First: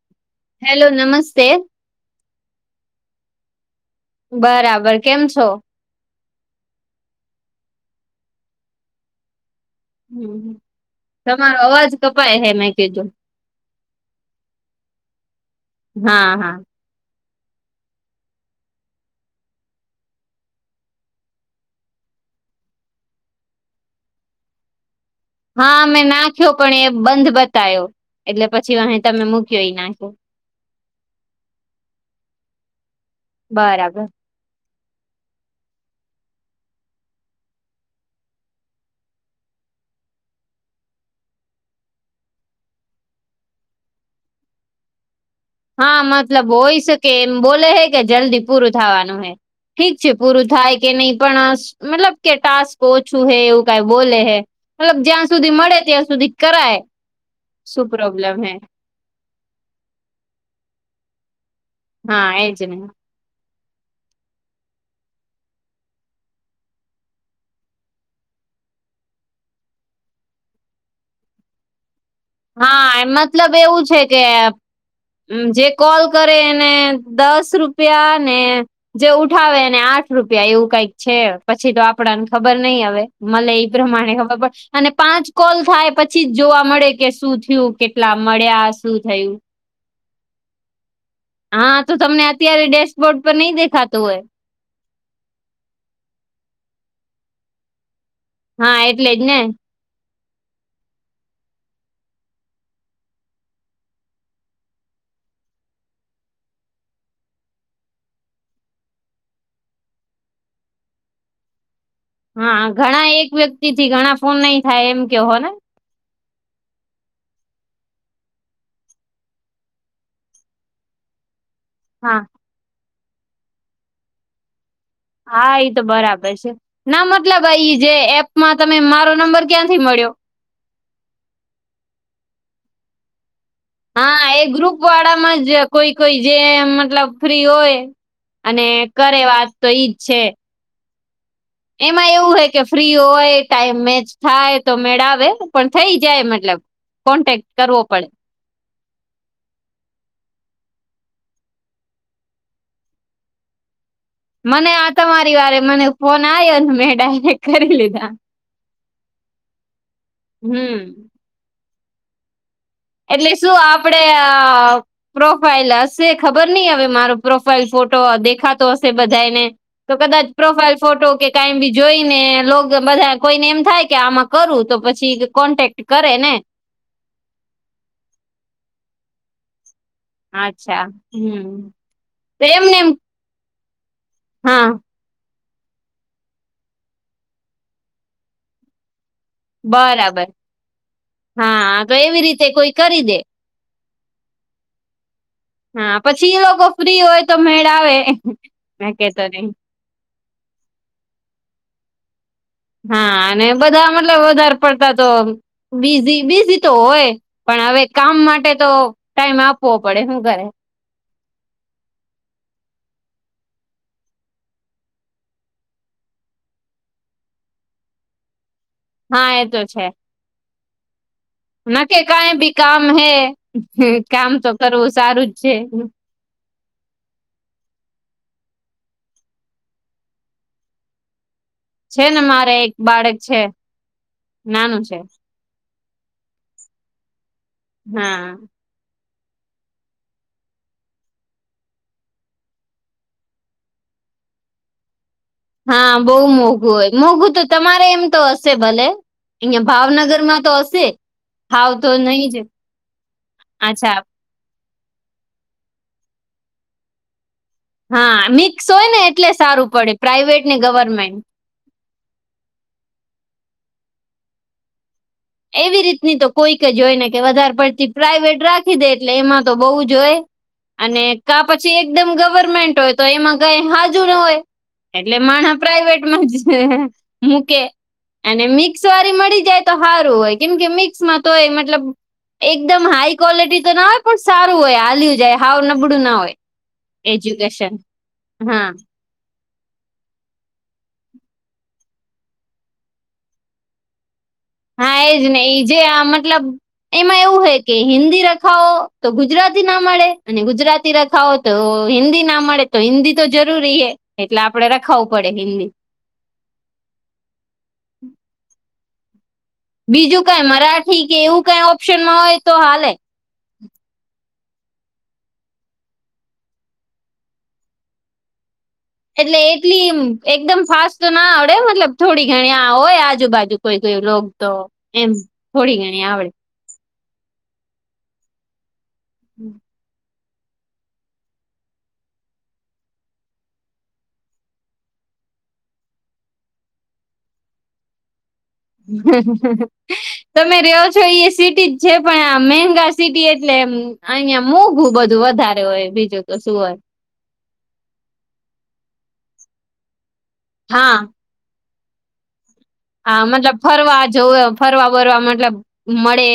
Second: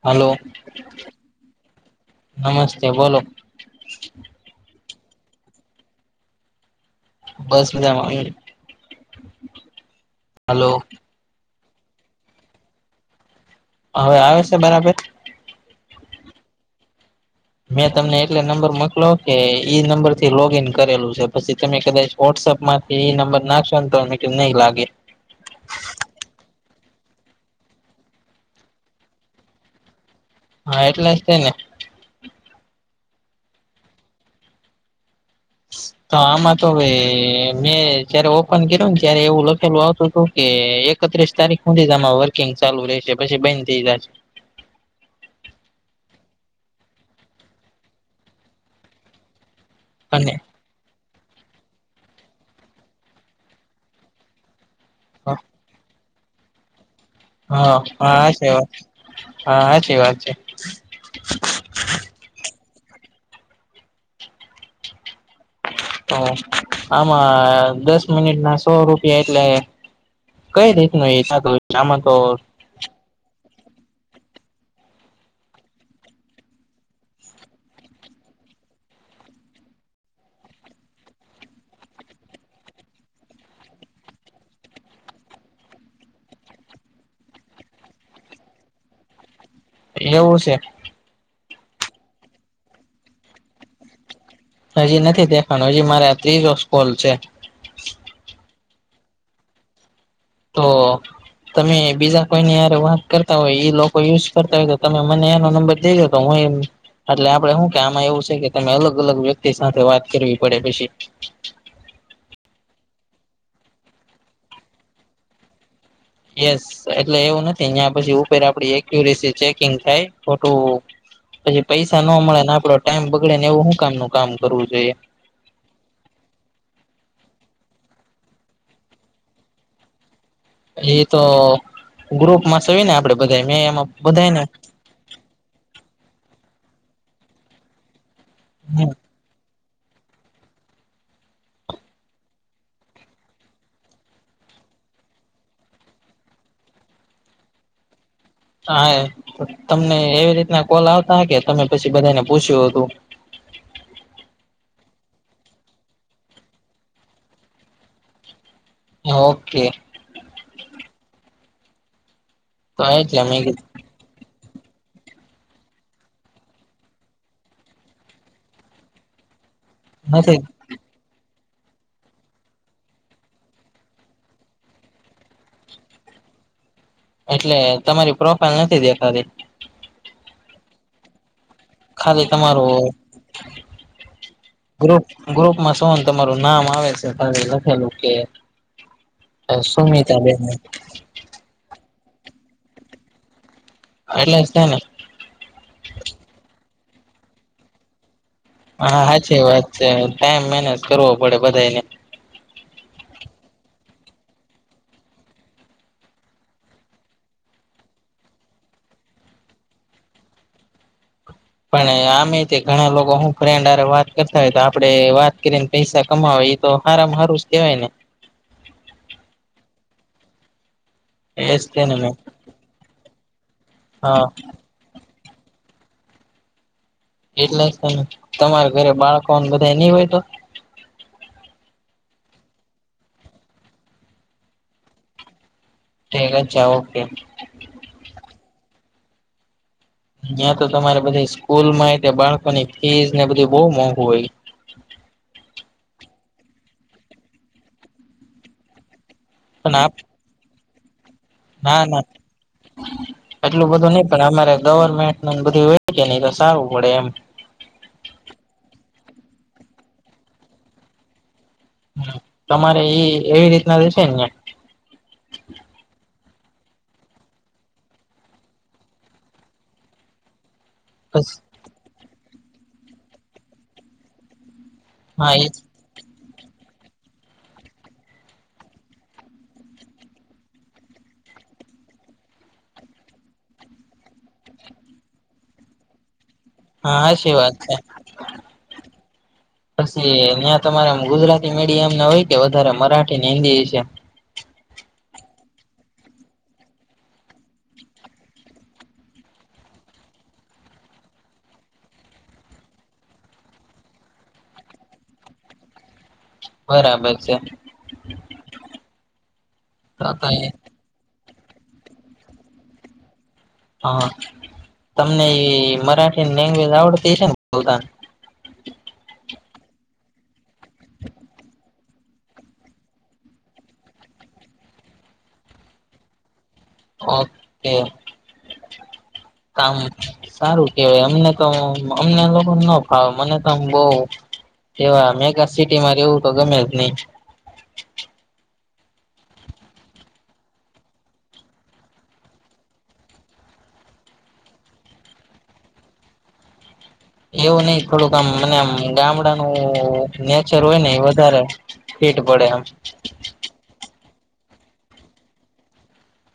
Hello hello નમસ્તે નમસ્તે બોલો બરાબર કેમ છો બસ મજામાં હલો તમારો અવાજ કપાય હે મેં કેજો હવે આવે સે બરાબર હા હા મેં તમને એટલે નંબર મોકલો કે ઈ નંબર થી લોગઈન કરેલું છે પછી તમે કદાચ વોટ્સઅપ માંથી એ નંબર નાખશને તોને કે નહી લાગે હા મે નાખ્યો પણ એ બંધ બતાયો એટલે પછી અ તમે મૂક્યો એ નાખ્યો હા એટલે જ થ ને બરાબર તો આમાં તો હવે મેં જયારે ઓપન કર્યું ને ત્યારે એવું લખેલું આવતું હતું કે એક એકત્રીસ તારીખ સુધી જ આ વર્કિંગ ચાલુ રહેશે પછી બંધ થઈ જાયશે હા મતલબ હોય શકે એમ બોલે હે કે જલ્દી પૂરું થવાનું હે ઠીક છે અને પૂરું થાય કે નહી પણ મતલબ કે ટાસ્ક ઓછું હે એવું કઈ બોલે હૈ મતલબ જ્યાં સુધી મળે ત્યાં સુધી કરાય હા શું હા પ્રોબ્લેમ છે હે વાત હા સાચી વાત છે. હા એ જ ન હ આમાં દસ મિનિટ ના સો રૂપિયા એટલે કઈ રીતનું [unintelligible] આમાં તો એ મતલબ એવું કે હમ જે કોલ કરે એને દસ રૂપિયા ને જે ઉઠાવે એને આઠ રૂપિયા એવું કઈક છે પછી તો આપણા ને ખબર નહી આવે મલે એ પ્રમાણે ખબર પડે અને પાંચ કોલ થાય પછી જ જોવા મળે. કે શું થયું કેટલા મળ્યા શું થયું? એવું છે? હા તો તમને અત્યારે ડેશબોર્ડ પર નહી દેખાતું હોય. હજી નથી દેખાનું હજી મારે ત્રીજો કોલ છે. હા એટલે જ ને- તો તમે બીજા કોઈ ની યારે વાત કરતા હોય એ લોકો યુઝ કરતા હોય તો તમે મને એનો નંબર દઈ દો તો હું એમ એટલે આપણે શું કે આમાં એવું છે કે તમે અલગ અલગ વ્યક્તિ સાથે વાત કરવી પડે પછી. હા ઘણા એક વ્યક્તિ થી ઘણા ફોન નહી થાય એમ કે હો ને. યસ એટલે એવું નથી ત્યા પછી ઉપર આપણી એક્યુરસી ચેકિંગ થાય ખોટું. પછી પૈસા ન હા મળે ને આપણો ટાઈમ બગડે ને એવું શું કામ ન કામ કરવું જોઈએ. હા એ તો બરાબર છે. ના મતલબ આ જે એપમાં તમે મારો નંબર ક્યાંથી મળ્યો. એ તો ગ્રુપ માં છીએ ને આપણે બધા મેં એમાં હા બધાને એ ગ્રુપ વાળામાં જ કોઈ કોઈ જે મતલબ ફ્રી હોય. અને કરે વાત તો ઈજ છે. એમાં એવું હોય કે ફ્રી હોય ટાઈમ મેચ થાય તો મેળાવે પણ થઈ જાય મતલબ કોન્ટેક્ટ કરવો પડે. હા એ તમને એવી રીતના કોલ આવતા હોય કે તમે પછી બધાને પૂછ્યું હતું. મને આ તમારી વારે મને ફોન આવ્યો મેં ડાયરેક્ટ કરી લીધા. ઓકે. હમ. તો એટલે મે શું આપણે આ પ્રોફાઈલ હશે ખબર નહી હવે મારો પ્રોફાઈલ ફોટો દેખાતો હશે બંધાય ને. તો કદાચ નથી પ્રોફાઇલ ફ ફોટો કે કાઈ બી જોઈને લોગો બધા કોઈને એમ થાય કે આમાં કરું તો પછી કોન્ટેક્ટ કરે ને એટલે તમારી પ્રોફાઈલ નથી દેખાતી. અચ્છા હમ. ખાલી તો તમારો એમને એમ હા. ગ્રુપ ગ્રુપમાં સો તમારું નામ આવે છે તા લખેલું કે સુમિતા બરાબર બેન હા તો એવી રીતે કોઈ કરી દે એટલે તે ને હા પછી ઈ લોકો ફ્રી હોય તો મેળ આવે મેં હા કેતો સાચી નહી વાત છે ટાઈમ મેનેજ કરવો પડે બંધાય ને. હા અને બધા મતલબ વધાર પડતા તો બીઝી બીઝી તો હોય. પણ હવે કામ માટે તો ટાઈમ આપવો પડે હું કરે? પણ આમે તે ઘણા લોકો હું ફ્રેન્ડ હારે વાત કરતા હોય તો આપડે વાત કરિને પૈસા કમાવા એ તો હારામાં હારું જ કેવાય ને. હા એ તો છે. એજ ના તેને કે મે કાઈ બી કામ હે હા કામ તો કરવું સારું જ છે. એટલે જ તમે તમારા ઘરે બાળકોને બધા નહી હોય તો? છે ને મારે એક બાળક છે નાનું છે. ઠીક અચ્છા ઓકે. હા નયા તો તમારે બધી સ્કૂલ માં હોય બાળકોની ફીસ ને બધુંય બહુ મોંઘુ હોય હા બહુ મોઘું હોય મોંઘું તો તમારે એમ તો હશે ભલે. અહીંય પણ ભાવનગરમાં તો હશે ભાવ ના તો ના નહી જ એટલું બધું અચ્છા નહી પણ અમારે ગવર્મેન્ટ ને બધું હોય કે નહી તો સારું પડે એમ હા મિક્સ હોય ને એટલે સારું પડે પ્રાાઈવેટ ને ગવર્મેન્ટ. તમારે ઈ એવી રીતના રહેશે ને? એવી રીતની તો કોઈક જ હોય ને કે વધારે પડતી પ્રાઇવેટ રાખી દે એટલે એમાં તો બહુ જ હોય અને કા પછી એકદમ ગવર્મેન્ટ હોય તો એમાં કઈ હાજુ ન હોય. એટલે હા એ [unintelligible] પ્રાાઈવેટ માં જ રે મૂકે અને મિક્સ વાળી મળી જાય તો હા રુ હોય કેમ કે મિક્સમાં તો એ મતલબ એકદમ હાઈ ક્વોલિટી તો ના હોય પણ સારું હોય હાલ્યું જાય હાવ નબળું ના હોય. હા હાચી વાત એજ્યુકેશન છે હા પછી ન્યા તમારે ગુજરાતી મીડિયમ ના હોય કે વધારે મરાઠી ને હિન્દી વિશે? હા એજ ને ઈ જે આ મતલબ એમાં એવું હોય કે હિન્દી રખાવો તો ગુજરાતી ના મળે અને ગુજરાતી રખાવો તો હિન્દી ના મળે તો હિન્દી તો જરૂરી હે એટલે આપડે રખાવું પડે હિન્દી. બરાબર છે. તો બીજુ તો કાઈ એ મરાઠી કે એવું કાઈ ઓપ્શનમાં હોય તો હાલે હા, તમને એ મરાઠી લેન્ગવેજ આવડતી હસેને પોતાને? એટલે એટલી એકદમ ફાસ્ટ તો ના આવડે, મતલબ થોડી ઘણી આવો હોયે આજુબાજુ કોઈ કોઈ રોકતો એમ થોડી ઘણી આવડે. [inaudible] [inaudible] આ સારું કહેવાય અમને તો અમને લોકોને ના ફાવે મને તો આમ બહુ એવા મેગા સિટીમાં રહેવું તો મને ગમે જ નહીં. હ હ હ હ તમે રહો છો એ સિટી જ છે, પણ આ મેગા સિટી એટલે એમ અહીંયા મોંઘું બધું વધારે હોય, બીજું તો શું હોય? એવું નથી, થોડુંક આમ મને આમ ગામડાનું નેચર હા એ વધારે હીટ પડે એમ. હા, મતલબ ફરવા-જોવા ફરવા વરવા મતલબ મળે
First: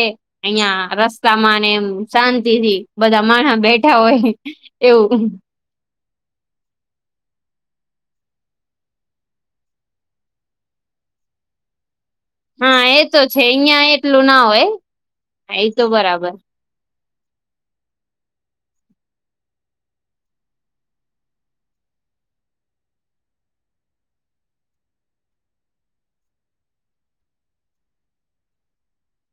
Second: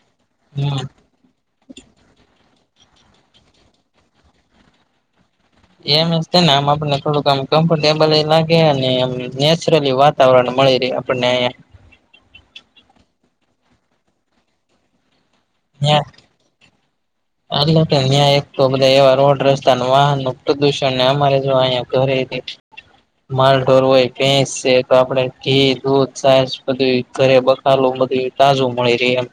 હમ અહીંયા રસ્તા તમાં એમ શાંતિથી બધા માણસો બેઠા હોય એવું એમ છે ને, આમ આપણને થોડુંક કમ્ફર્ટેબલ લાગે અને નેચરલી વાત કરવાનુ મળી રહે આપણને. હા, એ તો છે. અહીંયાં એટલું ના હોય. હા ઈ તો અહીંયા બરાબર. એટલે કે અહીંયાં એક તો બધા એવા રોડ-રસ્તા ને વાહનનો પ્રદૂષણ, ને અમારે જો અહીયાં ઘરે હે. માલ-ઢોર હોય. ભેંસ છે તો આપણે ઘી, દૂધ, છાસ બધુંય ઘરે બક [unintelligible] તાજું મળી રહ્યે એમ.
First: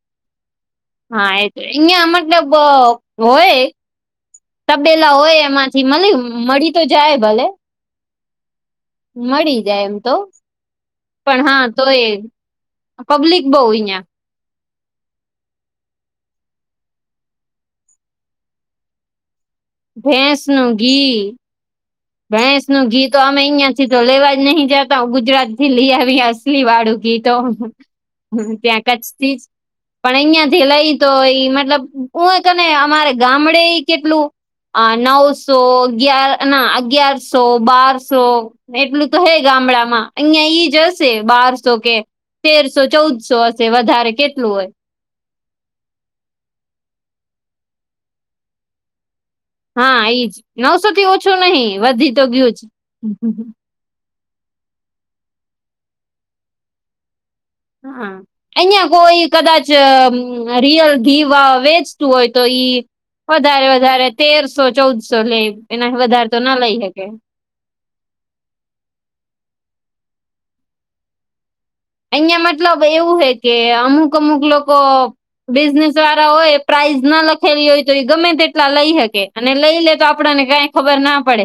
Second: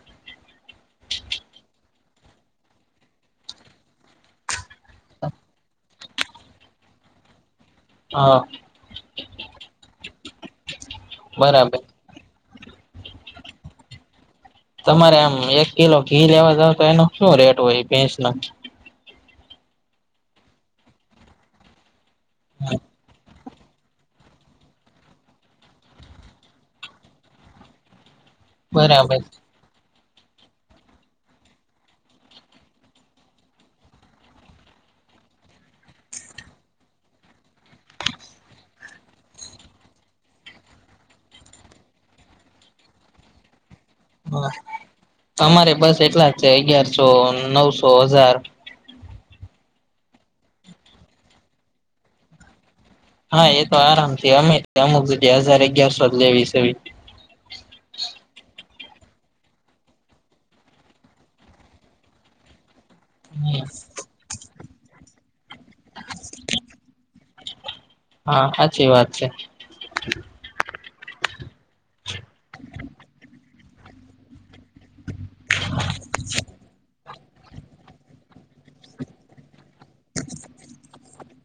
હા, એ તો. અહીંયાં મતલબ હોય તબેલો હોય, એમાંથી મલી મળી તો જાય ભલે. હા. મળી જાય એમ તો. પણ હા, બરાબર તોય આ પબ્લિક બહુ અહિયાં. તમારે આમ એક કિલો ઘી લેવા જાવ તો એનું શું રેટ હોય ભેંસનું? ભેંસનું ઘી, ભેંસનું ઘી તો આપ પણે અહીંયા થી તો લેવા જ નહીં જાતા. ગુજરાતથી લઈ આવીએ અસલીવાળું ઘી તો. ત્યાં બરાબર કચ્છથી જ. પણ અહીંયાથી લઈ તો ઈ મતલબ [unintelligible] અમારે ગામડેય કેટલું અહ નવસો, અગિયાર અહ ના અગિયારસો, બારસો. એટલું તો હે ગામડામાં. અહીંયાં ઈ જ હશે બારસો કે. તેરસો, ચૌદસો હશે વધારે. કેટલું હા. હોય અમારે બસ એટલા જ છે, અગિયારસો, નવસો, હજાર. હા, ઈ જ. નવસોથી ઓછું નહીં, વધી તો ગયું જ. હા, એ તો આરામથી. અમેય તે અમુક જગ્યાએ હજાર, અગિયારસો લેવી સેવી. અહા. અહીંયા કોઈ કદાચ અમ્મ રિયલ ઘી વ વેચતું હોય તો ઈ વધારે-વધારે તેરસો-ચૌદસો લેઈ, એનાથી વધારે તો ન લઈ હકે. હા, સાચી વાત છે. અહીંયા મતલબ એવું હે કે અમુક-અમુક લોકો બિઝનેસવાળા હોય, એ પ્રાઈઝ ન લખેલી હોય તો ઈ ગમે તેટલા લઈ હકે, અને લઈ લે તો આપણાને કાંઈ ખબર ના પડે.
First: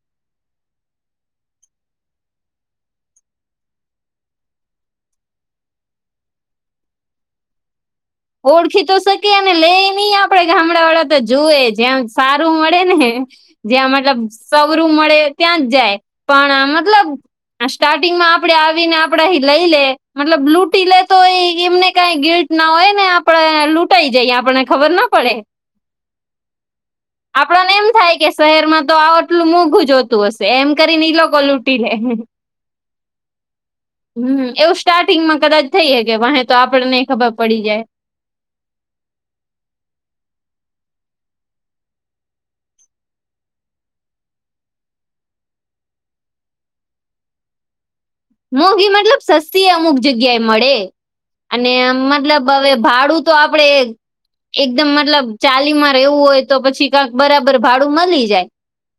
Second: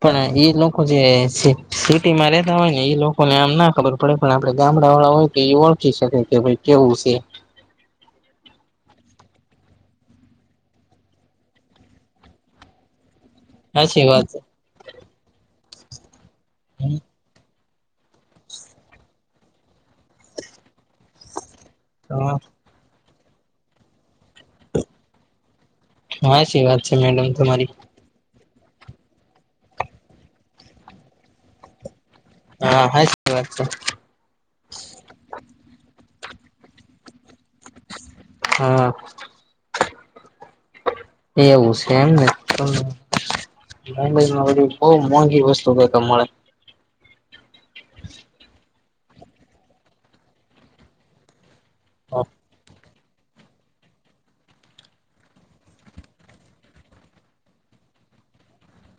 પણ ઈ લોકો જે સિ સિટીમાં રહેતા હોય ને, ઈ લોકોને આમ ના ખબર પડે, પણ આપણે ગામડાવાળા હોય તો ઈ ઓળખી શકે, કે ભાઈ કેવું સે. ઓળખી તો શકીએ, ને લેઈએ ની આપણે ગામડાવાળા જુવે, જેમ સારું મળે ને. જ્યાં હાચી મતલબ વાત છે. સવરું મળે ત્યાં જ જાય, પણ આ મતલબ આ સ્ટાર્ટિંગમાં આપણે આવીને આપણાથી લઈ લે, મતલબ લૂંટી લઈ તોય એમને કાંઈ ગીલ્ટ ન હોય, ને આપણે લૂંટાઈ જઈએ, આપણે ખબર ન પડે. હાચી વાત છે મેડમ આપણાં તમારી ને એમ થાય કે શહેરમાં તો આવ આટલું મોઘું જ હોતું હશે, એમ કરીને ઈ લોકો લૂંટી લે. હા, હાચી વાત છે. હમ્મ. એવું સ્ટાર્ટિંગમાં કદાચ થઈ હકે, વાહે આપણનેઈ ખબર પડી જાય. હા. એવું સે એમ ને! મુંબઈમાં બધું બહું મોંઘી વસ્તું [unintelligible] મળે. [inaudible] મોંઘી મતલબ સસ્તી એઈ અમુક જગ્યાએ મળે. અને આમ મતલબ હવે ભાડું તો આપણે એકદમ મતલબ ચાલીમાં રહેવું હોય તો પછી કાંક બરાબર ભાડું મલી જાય.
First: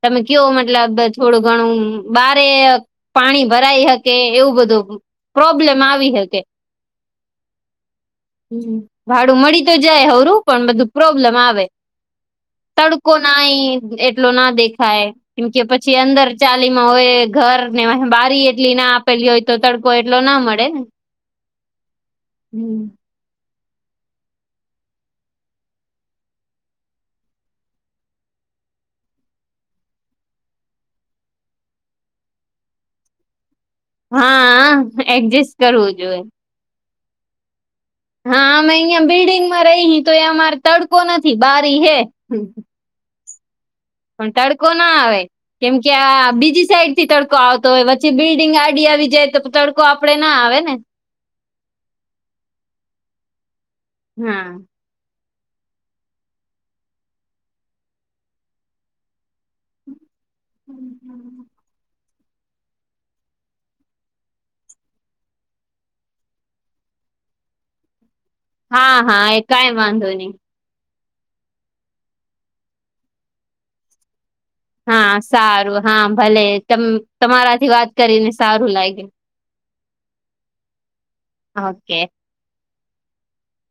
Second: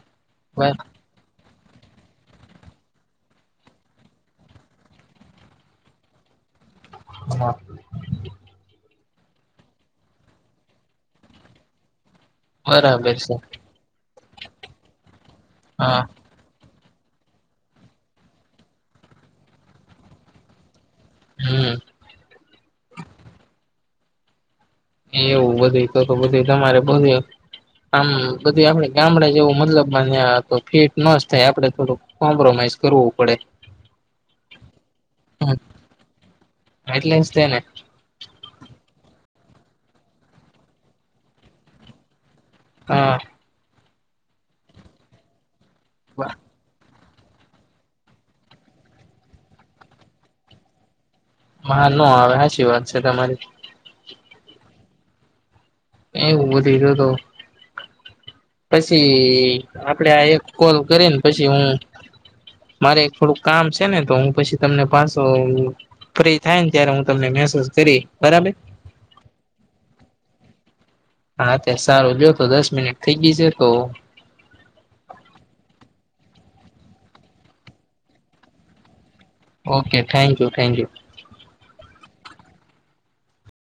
તમે કહ્યો મતલબ થોડું ઘણું બહારે પાણી ભરાય હક કે એવું બધું પ્રોબ્લેમ આવી હકે. [inaudible] હમ ભાડું મળી તો જાય હરું પણ બધું પ્રોબ્લેમ આવે‌. તડકો બરાબર છે નાઈ એટલો ના દેખાય કેમ કે પછી હા અંદર ચાલીમાં હોય ઘર ને બારી એટલી ના આપેલી હોય તો તડકો એટલો ના મળે ને. હમ [inaudible] એવું બધું તો તો બધું તમારે બધું આમ બધુ આપડે ગામડા જેવું મતલબ ન્યા તો ફીટ નોઝ થાય આપડે થોડુંક. કોમપરોમાઇઝ કરવું પડે. હા હા એડજસ્ટ કરવું જોઈએ. એટલે જ તેને. હા અમે અહિયાં બિલ્ડીંગમાં રહીએ તો એ અમારે તડકો નથી બારી હે. હા પણ તડકો ના આવે કેમ કે આ બીજી સાઈડ તડકો આવતો હોય વચ્ચે બિલ્ડિંગ આડી આવી જાય તો તડકો આપડે ના આવે ને! હા નો આવે હાચી વાત છે તમારી. હમ એ એવું બધું તો તો પશી આપડે આ એક કોલ કરીને પશી હું મારે એક થોડુંક કામ શે ને તો હું પશી તમને પાશો ફ્રી થાય ને ત્યારે હું તમને મેસેઝ કરી બરાબર? હા હા કાઇ વાન્ધો નઈ. હા તે સારું જો તો દસ મિનિટ થઈ ગઈ શે તો હા સારું હા ભલે તમારાથી વાત કરીને સારું લાગ્યું. Okay thank you, thank you. Okay